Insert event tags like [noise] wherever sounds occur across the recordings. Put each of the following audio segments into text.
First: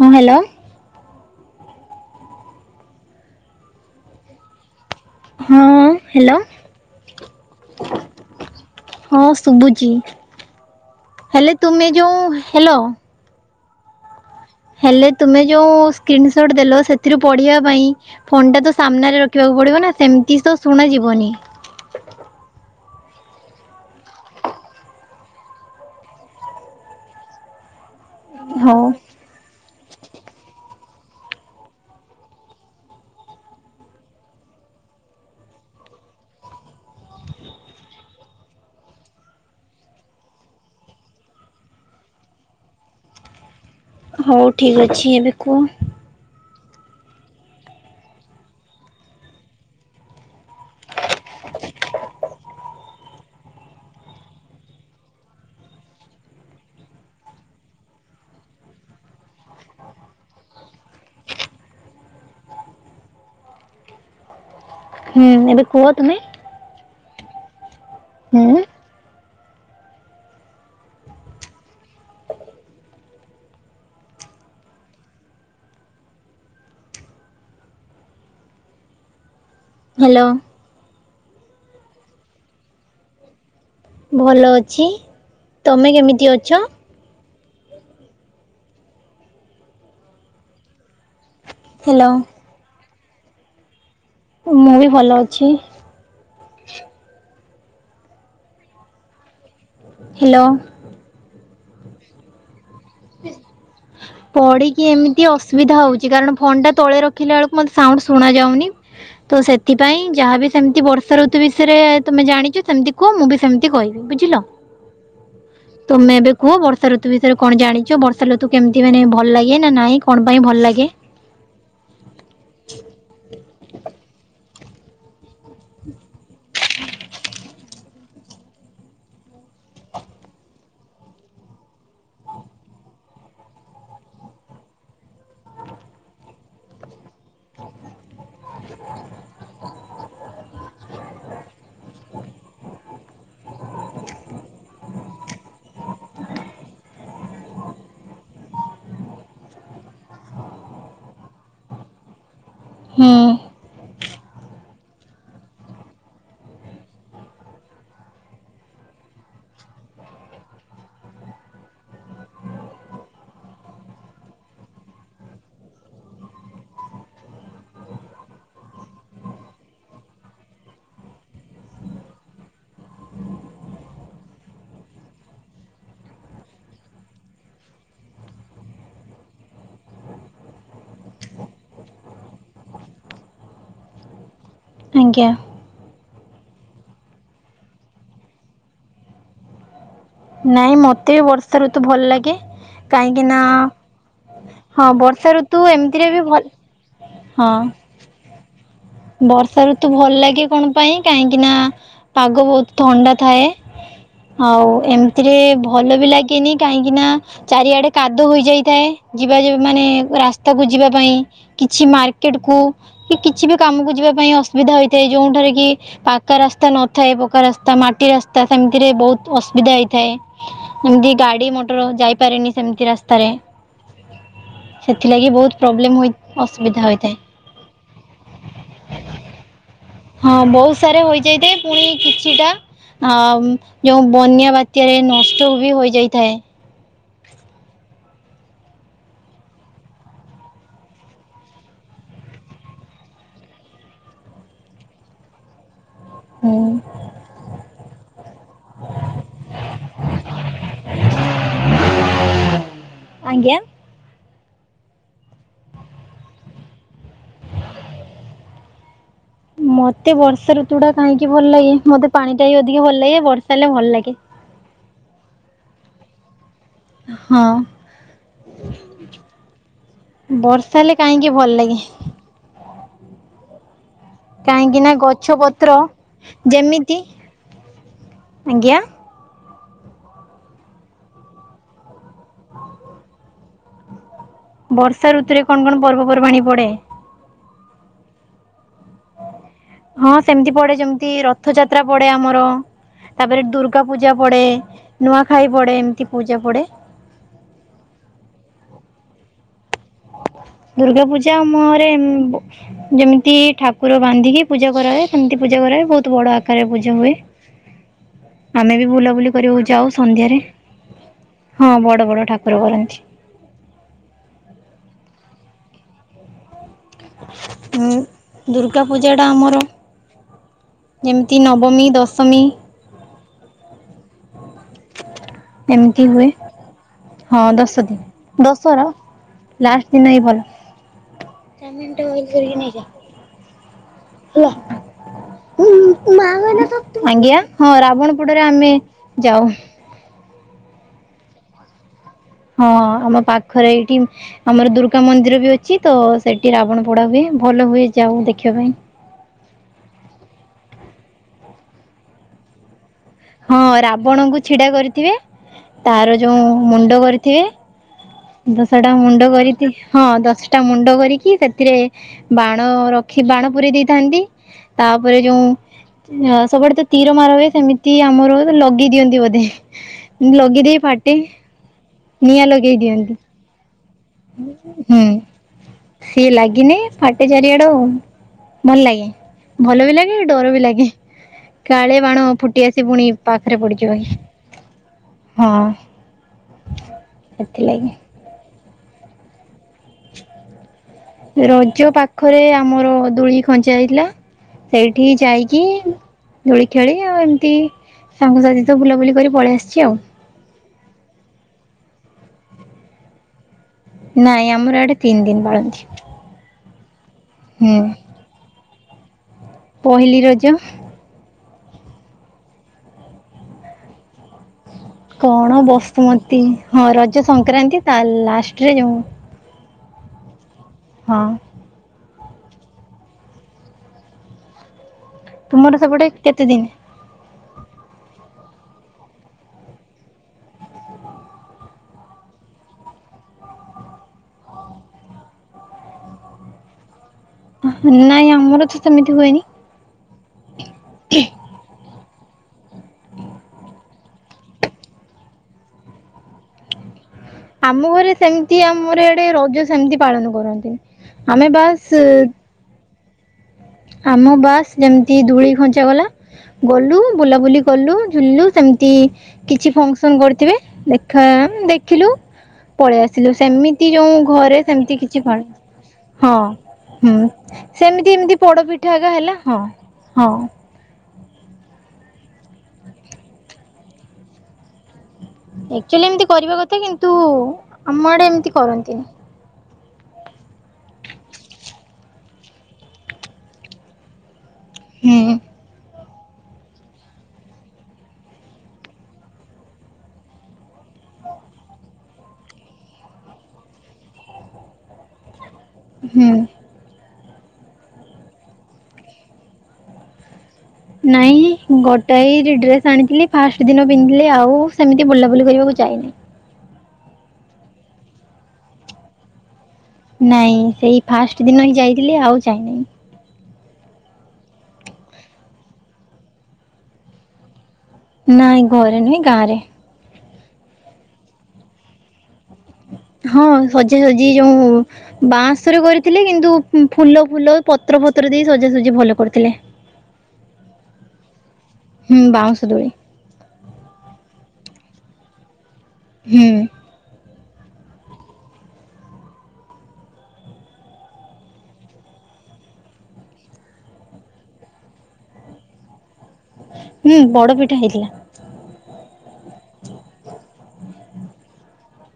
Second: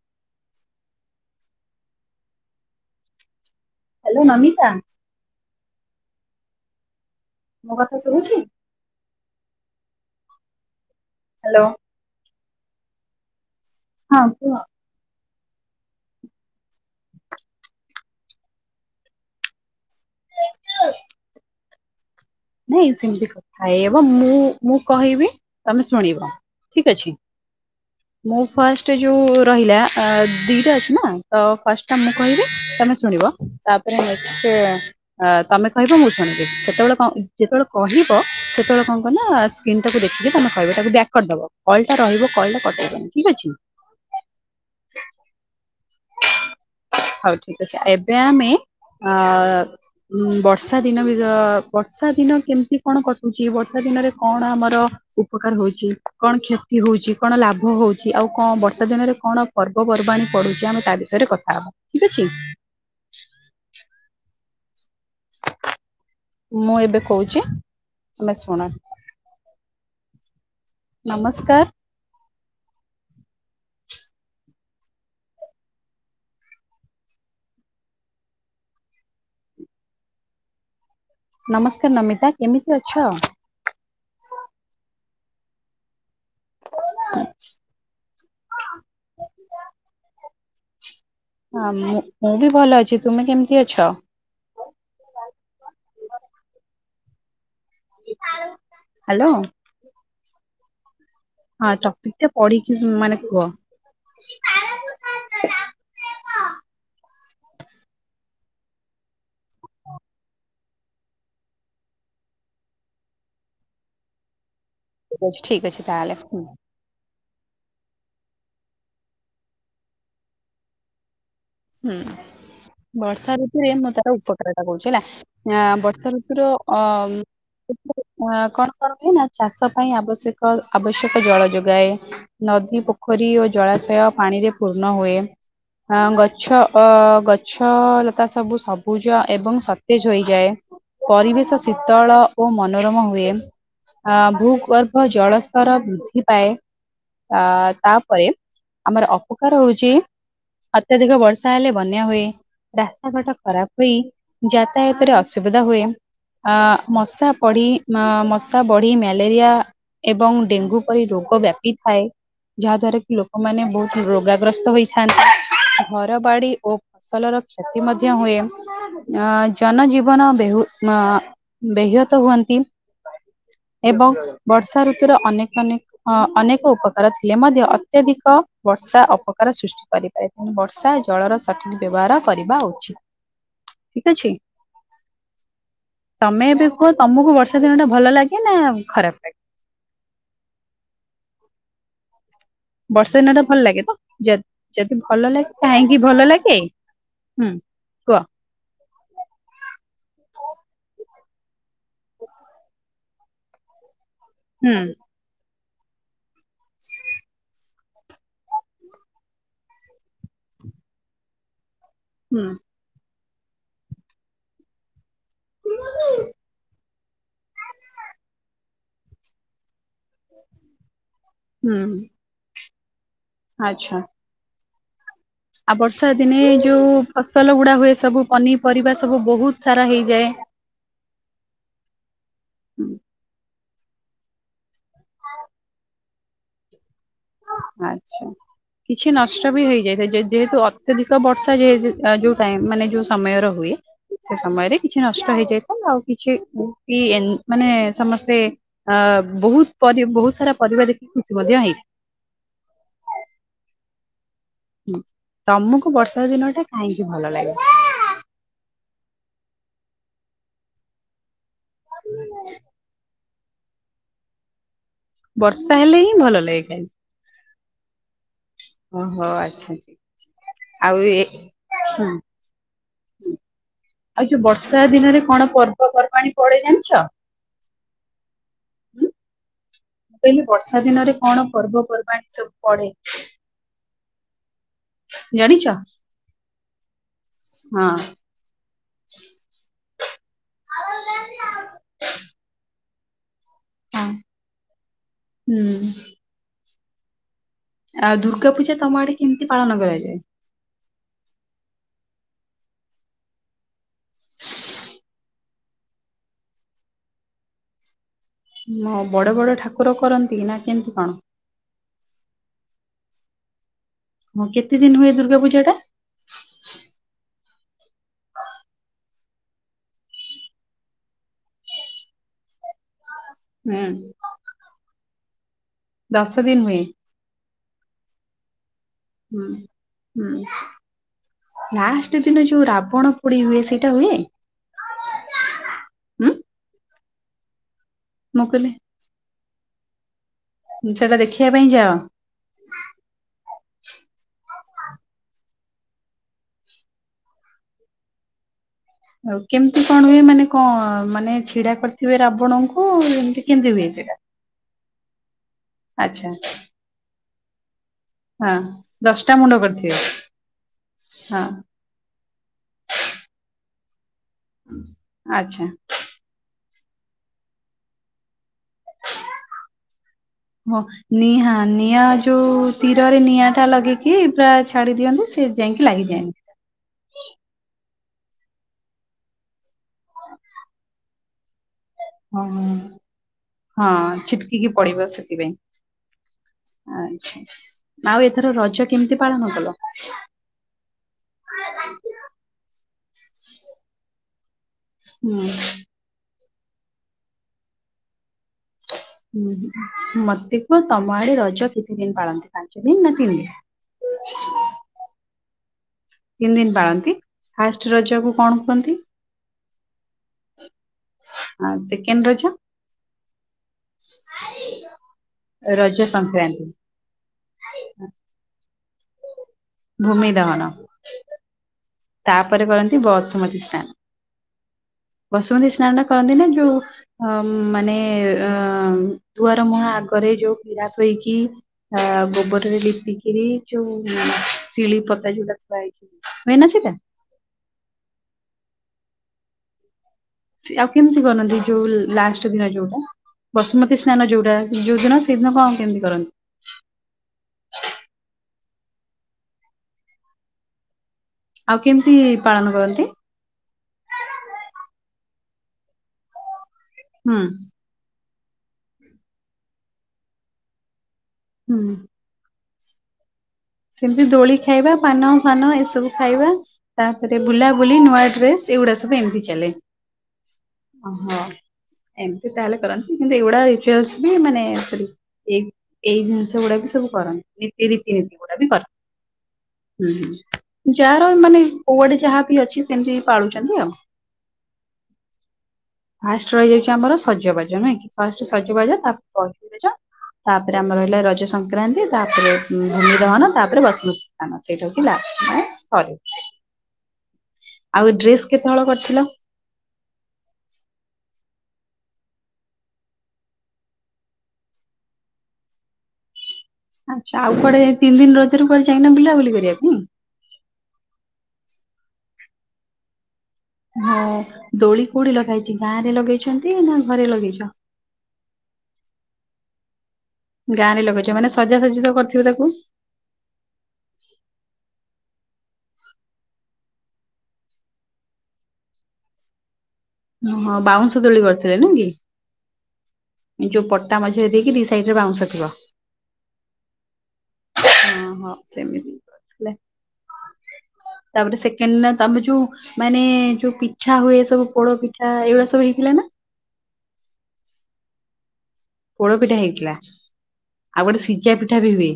ହଁ hello. Hello Namita ହଁ hello. ମୋ କଥା ଶୁଭୁଛି। ହଁ ଶୁଭୁଛି ହେଲେ ହ୍ୟାଲୋ। ତୁମେ ଯୋଉ ହେଲୋ। ହଁ କୁହ? ହ୍ୟାଲୋ ତୁମେ ଯେଉଁ ସ୍କ୍ରିନସଟ୍ ଦେଲ ସେଥିରୁ ପଢ଼ିବା ପାଇଁ ଫୋନ ଟା ତ ସାମ୍ନାରେ ରଖିବାକୁ ପଡିବ ନା ସେମିତି ତ ଶୁଣାଯିବନି। ନାଇଁ ସେମିତି କଥା ହେଇହବ ମୁଁ ମୁଁ କହିବି ତମେ ଶୁଣିବ ଠିକ୍ ଅଛି। ମୁଁ ହଉ ଫାଷ୍ଟ ଯୋଉ ରହିଲା ଆ ଦିଟା ଅଛି ନା ତ ଫାଷ୍ଟ ଟା ମୁଁ କହିବି ତମେ ଶୁଣିବ ତାପରେ ନେକ୍ସଟ୍ ଅ ତମେ କହିବ ମୁଁ ଶୁଣିବି ସେତେବେଳେ କଅ ଯେତେବେଳେ କହିବ ସେତେବେଳେ କଣ କହ ନା ସ୍କ୍ରିିନ ଟାକୁ ଦେଖିକି ତମେ କହିବ ତାକୁ ବ୍ୟାକ୍ କରିଦେବ। କଲ୍ ଟା ରହିବ କଲ୍ ଟା କଟେଇବନି ଠିକ୍ ଅଛି। ହଉ ଠିକ୍ ଅଛି ଏବେ କୁହ? ହଉ ଠିକ୍ ଅଛି ଏବେ ଆମେ ଅ ବର୍ଷା ଦିନ ବି ଯ ବର୍ଷା ଦିନ କେମିତି କଣ କଟୁଛି ବର୍ଷା ଦିନରେ କଣ ଆମର ଉପକାର ହଉଛି କଣ କ୍ଷତି ହଉଛି କଣ ଲାଭ ହଉଛି ଆଉ କଣ ବର୍ଷା ଦିନରେ କଣ ପର୍ବପର୍ବାଣୀ ପଢୁଛି ଆମେ ତା ବିଷୟରେ କଥା ହବା ଠିକ୍ ଅଛି। ହୁଁ ଏବେ କୁହ ତୁମେ। ମୁଁ ଏବେ କହୁଛି ତୁମେ ହୁଁ ଶୁଣ। ନମସ୍କାର। ହାଲୋ। ନମସ୍କାର ନମିତା କେମିତି ଅଛ? ଭଲ ଅଛି ତମେ କେମିତି ଅଛ? [unintelligible] ହଁ ମୁ ମୁଁ ହ୍ୟାଲୋ ବି ଭଲ ଅଛି ତୁମେ କେମିତି ଅଛ? ମୁଁ ବି ଭଲ ଅଛି। ହାଲୋ। ହ୍ୟାଲୋ। ହଁ ଟପିକ ଟା ପଢି କି ମାନେ କୁହ? କି ଏମିତି ଅସୁବିଧା ହେଉଛି କାରଣ ଫୋନ୍ଟା ତଳେ ରଖିଲା ବେଳକୁ ମୋତେ ସାଉଣ୍ଡ ଶୁଣାାଯାଉନି? ତ ସେଥିପାଇଁ ଯାହାବି ସେମିତି ବର୍ଷା ଋତୁ ବିଷୟରେ ତୁମେ ଜାଣିଛ ସେମିତି କୁହ ମୁଁ ବି ସେମିତି କହିବି ବୁଝିଲ ଠିକ ଅଛି ଠିକ ଅଛି ତାହେଲେ ତମେ ଏବେ କୁହ ହୁଁ ବର୍ଷା ଋତୁ ବିଷୟରେ କଣ ଜାଣିଛ ବର୍ଷା ଋତୁ କେମିତି ମାନେ ଭଲ ଲାଗେ ନା ନାଇଁ କଣ ପାଇଁ ଭଲ ଲାଗେ ହୁଁ ବର୍ଷା ଋତୁରେ ମୁଁ ତଟା ଉପକାରତା କହୁଛି ହେଲା ବର୍ଷା ଋତୁ ଆର ଅ ଏଥିରେ ଅ କଣ କରିବେ ନା ଚାଷ ପାଇଁ ଆବଶ୍ୟକ ଆବଶ୍ୟକ ଜଳ ଯୋଗାଏ ନଦୀ ପୋଖରୀ ଓ ଜଳାଶୟ ପାଣିରେ ପୂର୍ଣ୍ଣ ହୁଏ ଗଛ ଗଛ ଅ ଗଛ ଲତା ସବୁ ସବୁଜ ଏବଂ ସତେଜ ହୋଇଯାଏ? ପରିବେଶ ଶୀତଳ ଓ ମନୋରମ ହୁଏ ଅ ଭୂଗର୍ଭ ଜଳସ୍ତର ବୃଦ୍ଧି ପାଏ ଅ ତାପରେ ଆମର ଅପକାର ହଉଛି ଅତ୍ୟଧିକ ବର୍ଷ ବର୍ଷା ହେଲେ ବନ୍ୟା ହୁଏ ହୁଁ ରାସ୍ତାଘାଟ ଖରାପ ହୁଏ ଯାତାୟାତରେ ଅସୁବିଧା ହୁଏ ଅ ମଶା ପଢଡ଼ି ମଶା ବଢ଼ି ମ୍ୟାଲେରିଆ ଏବଂ ଡେଙ୍ଗୁ ପରି ରୋଗ ବ୍ୟାପିଥାଏ ଯାହା ଦ୍ଵାରା କି ଲୋକମାନେ ବହୁତ ରୋଗାଗ୍ରସ୍ତ ହେଇଥାନ୍ତି ଘ [unintelligible] ଘର ବାଡି ଓ ଫସଲର କ୍ଷତି ମଧ୍ୟ ହୁଏ। ଅ ଜନଜୀବନ ବହୁ ବହତ ହୁଅନ୍ତି। ଏବଂ ବର୍ଷା ଋତୁର ଅନେକ ଅନେକ। ହଁ ଅନେକ ଉପକାର ଥିଲେ ମଧ୍ୟ ଅତ୍ୟଧିକ ବର୍ଷା ଅପକାର ସୃଷ୍ଟି କରିପାରେ ତେଣୁ ବର୍ଷା ଜଳର ସଠିକ ବ୍ୟବହାର କରିବା ଉଚିତ ଠିକ ଅଛି। ଆଜ୍ଞା। ତମେ ଏବେ କୁହ ତମକୁ ବର୍ଷା ଦିନ ଟା ଭଲ ଲାଗେ ନା ଖରାପ ଲାଗେ। ନାଇଁ ମୋତେ ବି ବର୍ଷା ଋତୁ ଭଲ ଲାଗେ। ବର୍ଷା କାହିଁକି ଦିନ ନା ଟା ଭଲ ଲାଗେ ତ ଯ- ହଁ ଯଦି ଭଲ ବର୍ଷା ଲାଗେ ଋତୁ କାହିଁକି ଏମିତିରେ ବି ଭଲ ଲାଗେ ହଁ। ହୁଁ କୁହ ବର୍ଷା ଋତୁ ଭଲ ଲାଗେ କଣ ପାଇଁ କାହିଁକି ନା ପାଗ ବହୁତ ଥଣ୍ଡା ଥାଏ। ହଉ ହୁଁ ଏମିତିରେ ଭଲ ବି ଲାଗେନି କାହିଁକି ନା। ଚାରିଆଡେ କାଦୁ ହୋଇଯାଇଥାଏ ଯିବା ମାନେ ରାସ୍ତାକୁ ଯିବା ପାଇଁ କିଛି ମକ ମାର୍କେଟ ହୁଁ କୁ କିଛି ବି କାମକୁ ଯିବା ପାଇଁ ଅସୁବିଧା ହୋଇଥାଏ ଯୋଉଠାରେ କି ପାକା ରାସ୍ତା ନ ଥାଏ ପକା ରାସ୍ତା ମାଟି ରାସ୍ତା ସେମିତିରେ ବହୁତ ଅସୁବିଧା ହେଇଥାଏ। ଏମତି ଗାଡି ମଟର ହୁଁ ଯାଇପାରେନି ସେମତି ରାସ୍ତାରେ। ଆଚ୍ଛା। ସେଥିଲାଗି ବହୁତ। ଆଉ ପ୍ରୋବ୍ଲେମ ବର୍ଷା ହୋଇ ଦିନେ ଅସୁବିଧା ଯୋଉ ହୋଇଥାଏ ଫସଲ ଗୁଡା ହୁଏ ସବୁ ପନିପରିବା ସବୁ ବହୁତ ସାରା ହେଇଯାଏ। ହଁ ବହୁତ ସାରା ହୋଇଯାଇଥାଏ ପୁଣି କିଛିଟା ହୁଁ, ଆ ଯୋଉ ବନ୍ୟା ବାତ୍ୟରେ ନଷ୍ଟ ବି ହୋଇଯାଇଥାଏ। ଆଚ୍ଛା। କିଛି ନଷ୍ଟ ବି ହେଇଯାଇଥାଏ ଯେହେତୁ ଅତ୍ୟଧିକ ବର୍ଷା ଯେ ଯୋଉ ଟାଇ ମାନେ ଯୋଉ ସମୟ ର ହୁଏ। ସେ ସମୟରେ କିଛି ନଷ୍ଟ ହେଇଯାଇଥାଏ ଆଉ ହୁଁ କିଛି ମାନେ ସମସ୍ତେ ଅ ବହୁତ ପ ବହୁତ ସାରା ପରିବା ଦେଖିକି ଖୁସି ମଧ୍ୟ ହେଇଥାଏ। ଆଜ୍ଞା। ହୁଁ ତମକୁ ବର୍ଷା ଦିନ ଟା କାହିଁକି ଭଲ ଲାଗେ। ମତେ ବର୍ଷା ଋତୁ ଟା କାହିଁକି ଭଲ ଲାଗେ ମତେ ପାଣି ଟା ବି ଅଧିକ ଭଲ ଲାଗେ ବର୍ଷା ହେଲେ ଭଲ ଲାଗେ। ବର୍ଷା ହେଲେ ହିଁ ଭଲ ଲାଗେ ଖା ହଁ। ଓହୋ ଆଚ୍ଛା ବର୍ଷା ହେଲେ ଆଉ ଏ କାହିଁକି ଭଲ ଲାଗେ? ହୁଁ ଆଉ ଯୋଉ ବର୍ଷା କାହିଁକି ନା ଦିନରେ ଗଛ କଣ ପତ୍ର ପର୍ବପର୍ବାଣୀ ପଡେ ଜାଣିଛ? ଯେମିତି ଆଜ୍ଞା। କହିଲେ ବର୍ଷା ଦିନରେ କଣ ପର୍ବପର୍ବାଣୀ ସବୁ ପଡେ। ବର୍ଷା ଋତୁରେ ଜାଣିଛ? କଣ କଣ ପର୍ବପର୍ବାଣି ପଡେ। ହଁ। [inaudible] ହଁ ସେମିତି ପଡେ ଯେମିତି ରଥଯାତ୍ରା ପଡେ ଆମର ତାପରେ ଦୁର୍ଗା ଦୁକା ହଁ ପୂଜା ପଡେ ନୂଆଖାଇ ପଡେ ହୁଁ। ଏମିତି ପୂଜା ପଡ଼େ। ଆ ଦୁର୍ଗା ପୂଜା ତମ ଆଡେ କେମିତି ପାଳନ କରାଯାଏ। ଦୁର୍ଗା ପୂଜା ମରେ ଘରେ ଯେମିତି ଠାକୁର ବାନ୍ଧିକି ପୂଜା କରାଏ ସେମିତି ପୂଜା କରାଏ ବହୁତ ବଡ ଆକାରରେ ପୂଜା ହୁଏ। ଆମେ ବି ମ ବଡ ବୁଲାବୁଲି ବଡ କରିବାକୁ ଯାଉ ଠାକୁର ସନ୍ଧ୍ୟାରେ। କରନ୍ତି ନା କେମିତି କଣ? ହଁ ବଡ ବଡ ଠାକୁର କରନ୍ତି। ହଁ କେତେ ଦିନ ହୁଏ ଦୁର୍ଗା ପୂଜା ଟା। ଦୁର୍ଗା ପୂଜାଟା ଆମର। ଯେମିତି ନବମୀ ଦଶମୀ। ହୁଁ। ଏମିତି ହୁଏ ଦଶ ଦିନ ହୁଏ ହଁ ଦଶ ଦିନ ଦଶର। ହୁଁ ଲାଷ୍ଟ ଦିନ ହିଁ ଭଲ। ହୁଁ। ଲାଷ୍ଟ ଦିନ ଯୋଉ, ରାବଣ ପୋଡି ହୁଏ। ସେଇଟା ହୁଏ। ହୁଁ ଆଜ୍ଞା, ହଁ ରାବଣ ପୋଡାରେ ମୁଁ ଆମେ କହିଲି ଯାଉ। ସେଇଟା ଦେଖିବା ପାଇଁ ଯାଅ। ହଁ, ଆମ ପାଖରେ ଏଇଠି ଆମର ଦୁର୍ଗା ମନ୍ଦିର ବି ଅଛି, ତ ସେଠି ରାବଣ ପୋଡା ହୁଏ। ଭଲ ହୁଏ, ଯାଉ ଦେଖିବା ପାଇଁ। ଆଉ, କେମିତି କଣ ହୁଏ? ମାନେ କଣ, ମାନେ ଛିଡା କରିଥିବେ ରାବଣଙ୍କୁ ହଁ, କେମିତି ହୁଏ ସେଇଟା? ରାବଣଙ୍କୁ ଛିଡା କରିଥିବେ, ତାର ଆଚ୍ଛା ଯୋଉ ମୁଣ୍ଡ କରିଥିବେ। ହଁ ଦଶଟା ମୁଣ୍ଡ କରିକି ହଁ, ଦଶଟା ମୁଣ୍ଡ କରିକି ହଁ ସେଥିରେ ବାଣ ରଖି ବାଣ ପୁରେଇ ଦେଇଥାନ୍ତି। ତା'ପରେ ଯୋଉଁ ଆଚ୍ଛା। ସବୁଆଡେ ତ ତୀର ମାରା ହୁଏ। ସେମିତି ଆମର ଲଗେଇ ଦିଅନ୍ତି, ବୋଧେ! ଲଗେଇ ହଁ, ଦେଇ ଫାଟେ ନିହାଁ ନିଆଁ ଯୋଉ ଲଗେଇ ଦିଅନ୍ତି ତୀରରେ ନିଆଁ ଟା ଲଗେଇ କି ପ୍ରା ଛାଡ଼ି ଦିଅନ୍ତି। ସେ ଯାଇକି ଲାଗିଯାଏ ନି କିନି ଫାଟେ ଚାରିଆଡୁ-ଉ। ଭଲ ଲାଗେଁ। ଭଲ ବି ଲାଗେ, ଡର ବି ଲାଗେ। କାଳେ ବାଣ ଫୁଟି ଓହୋ। ଆସି, ପୁଣି ପାଖରେ ହଁ ପଡିଯିବ କି? ହଁ। ଆଛା, ସେଥିଲାଗି ଆଉ ଏଥର ରଜ କେମିତି ପାଳନ କଲ? ରଜ ପାଖରେ ଆମର ଦୂଳି ଖଞ୍ଚା ହେଇଥିଲା। ସେଇଠି ହୁଁ ଯାଇକି, ଦୋଳି ଖେଳି ଆଉ ଏମତି ସାଙ୍ଗସାଥି ତ ବୁଲାବୁଲି କରି ହୁଁ ପଳେଇ ଆସିଛି ଆଉ। ମତେ ମ ତମ ଆଡେ ରଜ କେତେ ଦିନ ପାଳନ୍ତି, ପାଞ୍ଚ ଦିନ ନା ତିନି ଦିନ? ନାଇଁ, ଆମର ଆଡେ ତିନି ଦିନ୍ ପାଳନ୍ତି। ତିନି ଦିନ ପାଳନ୍ତି! ହୁଁ ଫାଷ୍ଟ ରଜକୁ କଣ କୁହନ୍ତି? ପହିଲି ରଜ। ଆଉ, ସେକେଣ୍ଡ ରଜ! କଣ ରଜ ବସୁମତୀ ସଂକ୍ରାନ୍ତି। ହଁ, ରଜ ସଂକ୍ରାନ୍ତି ତା ଲାଷ୍ଟରେ ଯଉ ଭୂମି ଦହନ। ହଁ। ତା'ପରେ କରନ୍ତି, ବସୁମତୀ ସ୍ନାନ୍। ବସୁମତୀ ତୁମର ସ୍ନାନ୍ନ ଟା ସେପଟେ କରନ୍ତି କେତେ ନା ଦିନ ଯୋଉ ହଁ ମାନେ-ଏ ଅଁ ଦୁଆର ମୁହଁ ଆଗରେ, ଯୋଉ ପିଢ଼ା ଥୋଇକି ହା ଗୋବରରେ ଲିପିକିରି, ଯୋଉ ଶିଳିପତା ଯୋଉଟା ଥୁଆ ହେଇଛି ନୁହେଁ ନା ସେଟା ନାଇଁ, ଆମର ତ ସେମିତି ହୁଏନି। ସେ ଆଉ କେମିତି କରନ୍ତି, ଯୋଉ ଲାଷ୍ଟ ଦିନ ଯୋଉଟା? ବସୁମତୀ ସ୍ନାନ ଯୋଉଟା, ଯୋଉ ଦିନ ସେଦିନ କଣ କେମିତି କରନ୍ତି? ଆମ ଘରେ ସେମିତି ଆମର ଇଆଡେ, ରଜ ସେମିତି ପାଳନ କରନ୍ତି। ଆଉ କେମିତି-ଇ ପାଳନ କରନ୍ତି? ଆମ ବାସ୍ ଯେମିତି, ଧୂଳି ଖଞ୍ଚ ଗଲା। ଗଲୁ ହୁଁ ବୁଲାବୁଲି କଲୁ, ଝୁଲଲୁ। ସେମ୍ ତି କିଛି ଫଙ୍କସନ୍ କରିଥିବେ। ଦେଖା, ହୁଁ ଦେଖିଲୁ ପଳେଇ ଆସିଲୁ। ସେମିତି ତି ଯୋଉଁ ସେମିତି ଦୋଳି ଘରେ ଖାଇବା ସେମିତି କିଛି, ପାନ ଫର୍ ଫାନ ଏସବୁ ହଁ ଖାଇବା ହୁଁ ତାପରେ ବୁଲାବୁଲି ସେମିତି, ନୂଆ ଏମିତି ଡ୍ରେସ ଏଗୁଡା ପିଠାଗା ସବୁ ହେଲା। ଏମିତି ହଁ, ଚାଲେ ହଁ। ଓହୋ! ଏମିତି ତାହେଲେ କରନ୍ତି। କିନ୍ତୁ ଏଗୁଡା ରିଚୁଆଲ୍ସ ବି ମାନେ କରି ଏଇ ଆକ୍ଚୁଆଲି ଏଇ ଏମିତି କରିବା ଜିନିଷ କଥା ଗୁଡା ବି କିନ୍ତୁ ସବୁ କରନ୍ତି। ଆମ ଆଡେ ରୀତିନୀତି ଏମିତି ଗୁଡା ବି କରନ୍ତି। କରନ୍ତିନି ହୁଁ, ହୁଁ, ଯାହାର ମାନେ କୁଆଡେ ଯାହା ବି ଅଛି, ସେମିତି ପାଳୁଛନ୍ତି ଆଉ। ହୁଁ। ଫାଷ୍ଟ ରହିଯାଉଛି, ଆମର ସଜବାଜ ନୁହେଁ କି? ଫାଷ୍ଟ ସଜବାଜ ତା'ପରେ ପହିଲି ରଜ ତା'ପରେ ଆମର ରହିଲା ରଜ ସଂକ୍ରାନ୍ତି। ତା'ପରେ ଭୂମିଦହନ, ତା'ପରେ ବସୁମତୀ ଆନ୍ ସେଇଟା କୁ ଲାଷ୍ଟ ନାଇଁ। ହୁଁ ଆଉ ଏ ଡ୍ରେସ୍ କେତେବେଳ କରିଥିଲ ନାଇଁ ଗୋଟାଏ ଡ୍ରେସ ଆଣିଥିଲି ଫାଷ୍ଟ ଦିନ ପିନ୍ଧିଥିଲି ଆଉ ସେମିତି ବୁଲାବୁଲି କରିବାକୁ ଯାଇନି ଆଚ୍ଛା ଆଉ କୁଆଡେ ତିନି ଦିନ ରଜ ର କୁଆଡେ ଯାଇନା ବୁଲା ବୁଲି କରିବା ପାଇଁ ନାଇଁ ସେଇ ଫାଷ୍ଟ ଦିନ ହିଁ ଯାଇଥିଲି ଆଉ ଯାଇନାହିଁ ହଁ ଦୋଳି କୋଉଠି ଲଗାହେଇଛି ଗାଁରେ ଲଗେଇଛନ୍ତି ନା ଘରେ ଲଗେଇଛ ନାଇଁ ଘରେ ନୁହେଁ ଗାଁ ରେ ଗାଁ ରେ ଲଗେଇଛିବ ମାନେ ସଜା ସଜି ତ କରିଥିବ ତାକୁ ହଁ ସଜା ସଜି ଯୋଉ ବାଁସରେ କରିଥିଲେ କିନ୍ତୁ ଫୁଲ ଫୁଲ ପତ୍ର ଫତ୍ର ଦେଇ ସଜାସଜି ଭଲ କରିଥିଲେ [inaudible] ଓହୋ ବାଉଁଶ ଦୋଳି କରିଥିଲେ ନୁହେଁ କି ହୁଁ ବାଉଁଶ ଦୋଳି ଯୋଉ ପଟା ମଝିରେ ଦେଇକି ଦି ସାଇଡ ରେ ବାଉଁଶ ଦିଅ ହୁଁ ହଁ ହଁ ସେମିତି ହେଲେ ତାପରେ ସେକେଣ୍ଡ ନା ତମେ ଯୋଉ ମାନେ ଯୋଉ ପିଠା ହୁଏ ସବୁ ପୋଡ ପିଠା ଆ ଏଇ ଗୁଡା ସବୁ ହେଇଥିଲା ନା ହୁଁ ବଡ ପିଠା ହେଇଥିଲା ପୋଡ ପିଠା ହେଇଥିଲା ଆଉ ଗୋଟେ ସିଝା ପିଠା ବି ହୁଏ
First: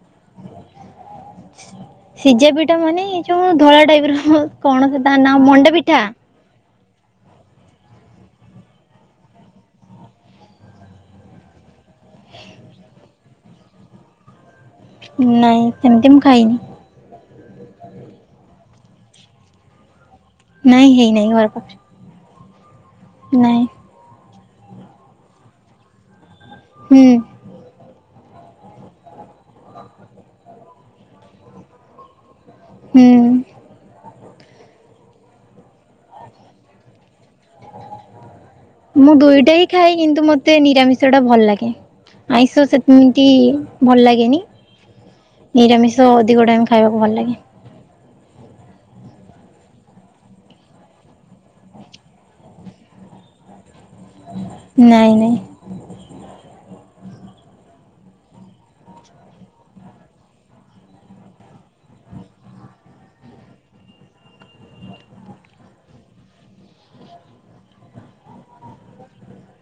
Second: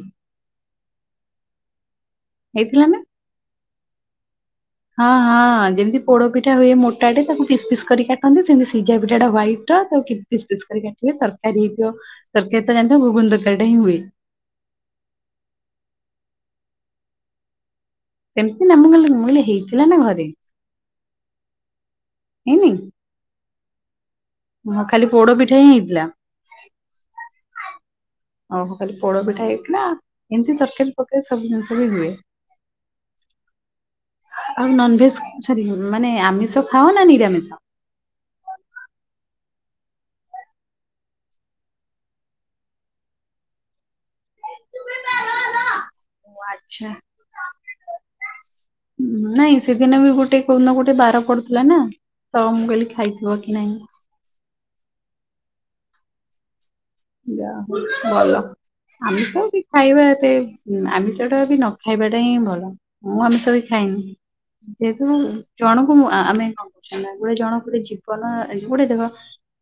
ସିଝା ପିଠା ହେଇଥିଲା ନା? ମାନେ ଯୋଉ ଧଳା ଟାଇପ ର କଣ ସେ ତା ହଁ ନା ହଁ ମଣ୍ଡା ପିଠା ଯେମିତି ପୋଡପିଠା ହୁଏ ମୋ [unintelligible] ତାକୁ ପିସ୍ ପିସ୍ କରି କାଟନ୍ତି ସେମିତି ସିଝା ପିଠା ହ୍ୱାଇଟ୍ ତାକୁ ପିସ୍ ପିସ୍ କରି କାଟିବେ ତରକାରି ହେଇଥିବ ତରକାରି ତ ଜାଣି ଥିବ ଘୁଗୁନି ତରକାରି ଟା ହି ହୁଏ ନାଇଁ ସେମିତି ମୁଁ ଖାଇନି ସେମିତି ନା ମୁ [unintelligible] ହେଇଥିଲା ନା ଘରେ ନାଇଁ ହେଇ ନାଇଁ ଘର ପାଖରେ ହେଇନି ନାଇଁ ହଁ ଖାଲି ପୋଡ ପିଠା ହିଁ ହେଇଥିଲା ହୁଁ [inaudible] ଆଉ ଖାଲି ପୋଡ ପିଠା ହେଇଥିଲା ଏମିତି ତରକାରୀ ତରକାରୀ ସବୁ ଜିନିଷ ବି ହୁଏ ହୁଁ ଆଉ ନନ୍ ଭେଜ ସରି ମାନେ ଆମିଷ ଖାଅ ନା ନିରାମିଷ ମୁଁ ଦୁଇଟା ହି ଖାଏ କିନ୍ତୁ ମୋତେ ନିରାମିଷ ଟା ଭଲ ଲାଗେ ଆଇଁଷ ସେମିତି ଭଲ ଲାଗେନି ନିରାମିଷ ଓ ଅଧିକ ଟାଇମ୍ ଆଚ୍ଛା। ଖାଇବାକୁ ଭଲ ଲାଗେ। ନାଇଁ ସେଦିନ ବି ଗୋଟେ କୋଉ ନା ଗୋଟେ ବାର ପଡୁଥିଲା ନା। ତ ମୁଁ କହିଲି ଖାଇଥିବ କି ନାଇଁ ନାଇଁ ନାଇଁ ଯଆ ହୋଉ ଭଲ ଆମିଷ ବି ଖାଇବା ଏତେ ଆମିଷ ଟା ବି ନ ଖାଇବାଟା ହିଁ ଭଲ ମୁଁ ଆମିଷ ବୀ ଖାଏନୀ ଯେହେତୁ ଜଣଙ୍କୁ ଆମେ କଣ କରହୁ ନା ଗୋଟେ ଜଣ ଗୋଟେ ଜୀବନ ଗୋଟେ ଦେଖ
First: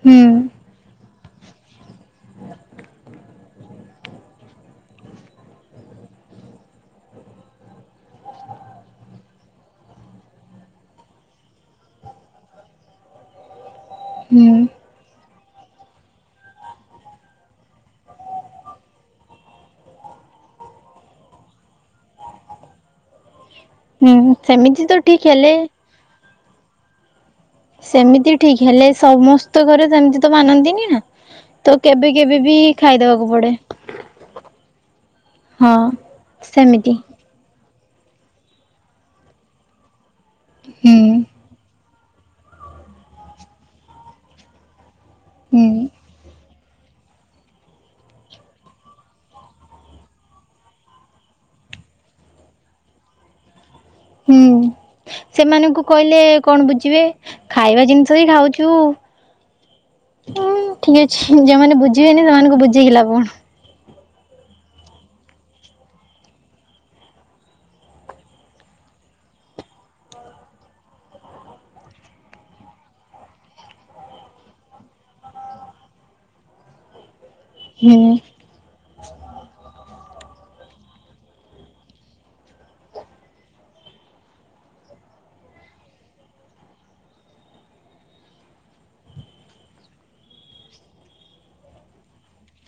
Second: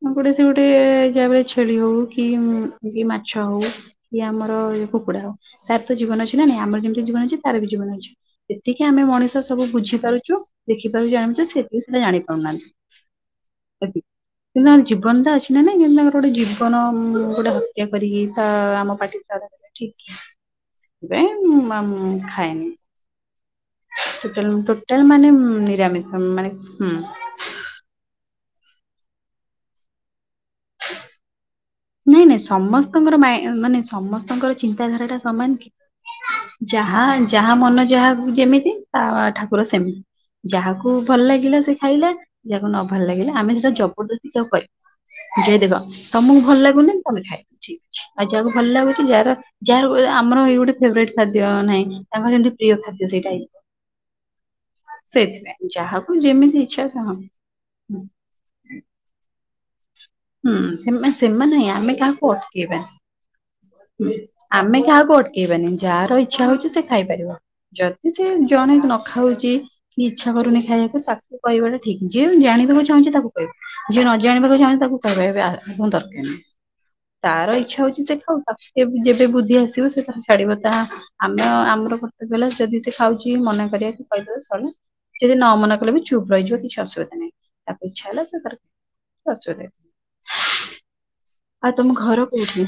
ହୁଁ ଗୋଟେ ସେ ଗୋଟେ ଯାହାବିହେଲେ ଛେଳି ହଉ କି ମାଛ ହଉ କିଏ ଆମର କୁକୁଡା ହଉ ତାର ତ ଜୀବନ ଅଛି ନା ନାଇ ଆମର ଯେମିତି ଜୀବନ ଅଛି ତାର ବି ଜୀବନ ଅଛି ସେତିକି ଆମେ ମଣିଷ ସବୁ ବୁଝିପାରୁଛୁ ଦେଖିପାରୁଛୁ ଜାଣିଚୁ ସେଏ ସୋ ଜାଣି ପାରୁନାହାନ୍ତି। ହୁଁ ତାର ଜୀବନଟା ଅଛି ନା ନାାଇ କେମିତି ତାଙ୍କର ଗୋଟେ ଜୀବନ ହଁ ଗୋଟେ ହତ୍ୟା କରିକି ତା ଆମ ପାଟି ସ୍ୱେଦ୍ୟ କରିବା ଠିକ ସେଦିପାଇ ମା ମୁ ଖାଇନି ହୁଁ ସେମିତି ତ ଟୋଟାଲ ଠିକ ମାନେ ହେଲେ ନିରାମିଷ ମାନେ ହୁଁ ସେମିତି ଠିକ ହେଲେ ସମସ୍ତ ଘରେ ସେମିତି ତ ମାନନ୍ତିନି ନା। ତ କେବେ ନାଇଁ କେବେ ନାଇଁ ବି ସମସ୍ତଙ୍କର ଖାଇଦବାକୁ ପଡେ ମାନେ ସମସ୍ତଙ୍କର ଚିନ୍ତାଧାରା ଟା ସମାନ କି ହଁ ସେମିତି ଯାହା ଯାହା ମନ ଯାହାକୁ ଯେମିତି ତା ଠାକୁର ସେମିତି ହୁଁ ଯାହାକୁ ଭଲ ଲାଗିଲା ସେ ଖାଇ ଯାହାକୁ ନ ଭଲ ଲାଗିଲା ଆମେ ସେଟା ଜବରଦସ୍ତି ତ କରିବାନି ଯିଏ ହୁଁ ଦେଖ ତମକୁ ଭଲ ଲାଗିଲା ୁ ତମେ ଖାଇବ ଠିକ୍ ଅଛି ଆଉ ଯାହା ଭଲ ଲାଗୁଛି ଯାହାର ଯାହାର ଆମର ଏଇ ଗୋଟେ ଫେବରେଟ ଖାଦ୍ୟ ନାହିଁ ତାଙ୍କର ଯେମତି ପ୍ରିୟ ଖାଦ୍ୟ ସେଇଟାଁ ହେଇଥିବ ହୁଁ ସେଇଥିପାଇଁ ସେମାନଙ୍କୁ ଯାହାକୁ କହିଲେ ଯେମିତି କଣ ଇଚ୍ଛା ବୁଝିବେ ତାହା ହୁଁ ଖାଇବା ଜିନିଷ ହି ଖାଉଛୁ ହୁଁ ଠିକ ସେମାନେ ଅଛି ସେମାନେ ନାହିଁ ଯଉମାନେ ଆମେ କାହାକୁ ବୁଝିବେନି ସେମାନଙ୍କୁ ଅଟକେଇବାନି ବୁଝେଇବା ଲାଭ କଣ ଆମେ କାହାକୁ ଅଟକେଇବାନି ଯାହାର ଇଚ୍ଛା ହଉଛି ସେ ଖାଇପାରିବ। ଯଦି ସେ ଜଣେ ନ ଖାଉଛି ଇଚ୍ଛା କରୁନି ଖାଇବାକୁ ତାକୁ କହିବାଟା ଠିକ ଯେ ଜାଣିବାକୁ ଚାହୁଁଛି ତାକୁ କହିବୁ ଯିଏ ନ ଜାଣିବାକୁ ଚାହୁଁ ତାକୁ [inaudible] ଦରକାର ନାହିଁ ତାର ଇଚ୍ଛା ହଉଛି ସେ ହୁଁ ଖାଉ ତାକୁ ଏ ଯେବେ ବୁଦ୍ଧି ଆସିବୁ ସେ ତାର ଛାଡିବ ତା ଆମେ ଆମର ପ୍ରତେକଲା ଯଦି ସେ ଖାଉଛି ମନା କରିବା କି କହିଦେବା ଶଇଲା ଯଦି ନ ମନା କଲେ ବି ଚୁପ୍ ରହିଯିବ କିଛି ଅସୁବିଧା ନାହିଁ ତାକୁ ଇଛା ହେଲା ସିଏ ତାର ଅସୁବିଧା ନା ଆଉ ତମ ଘର କୋଉଠି?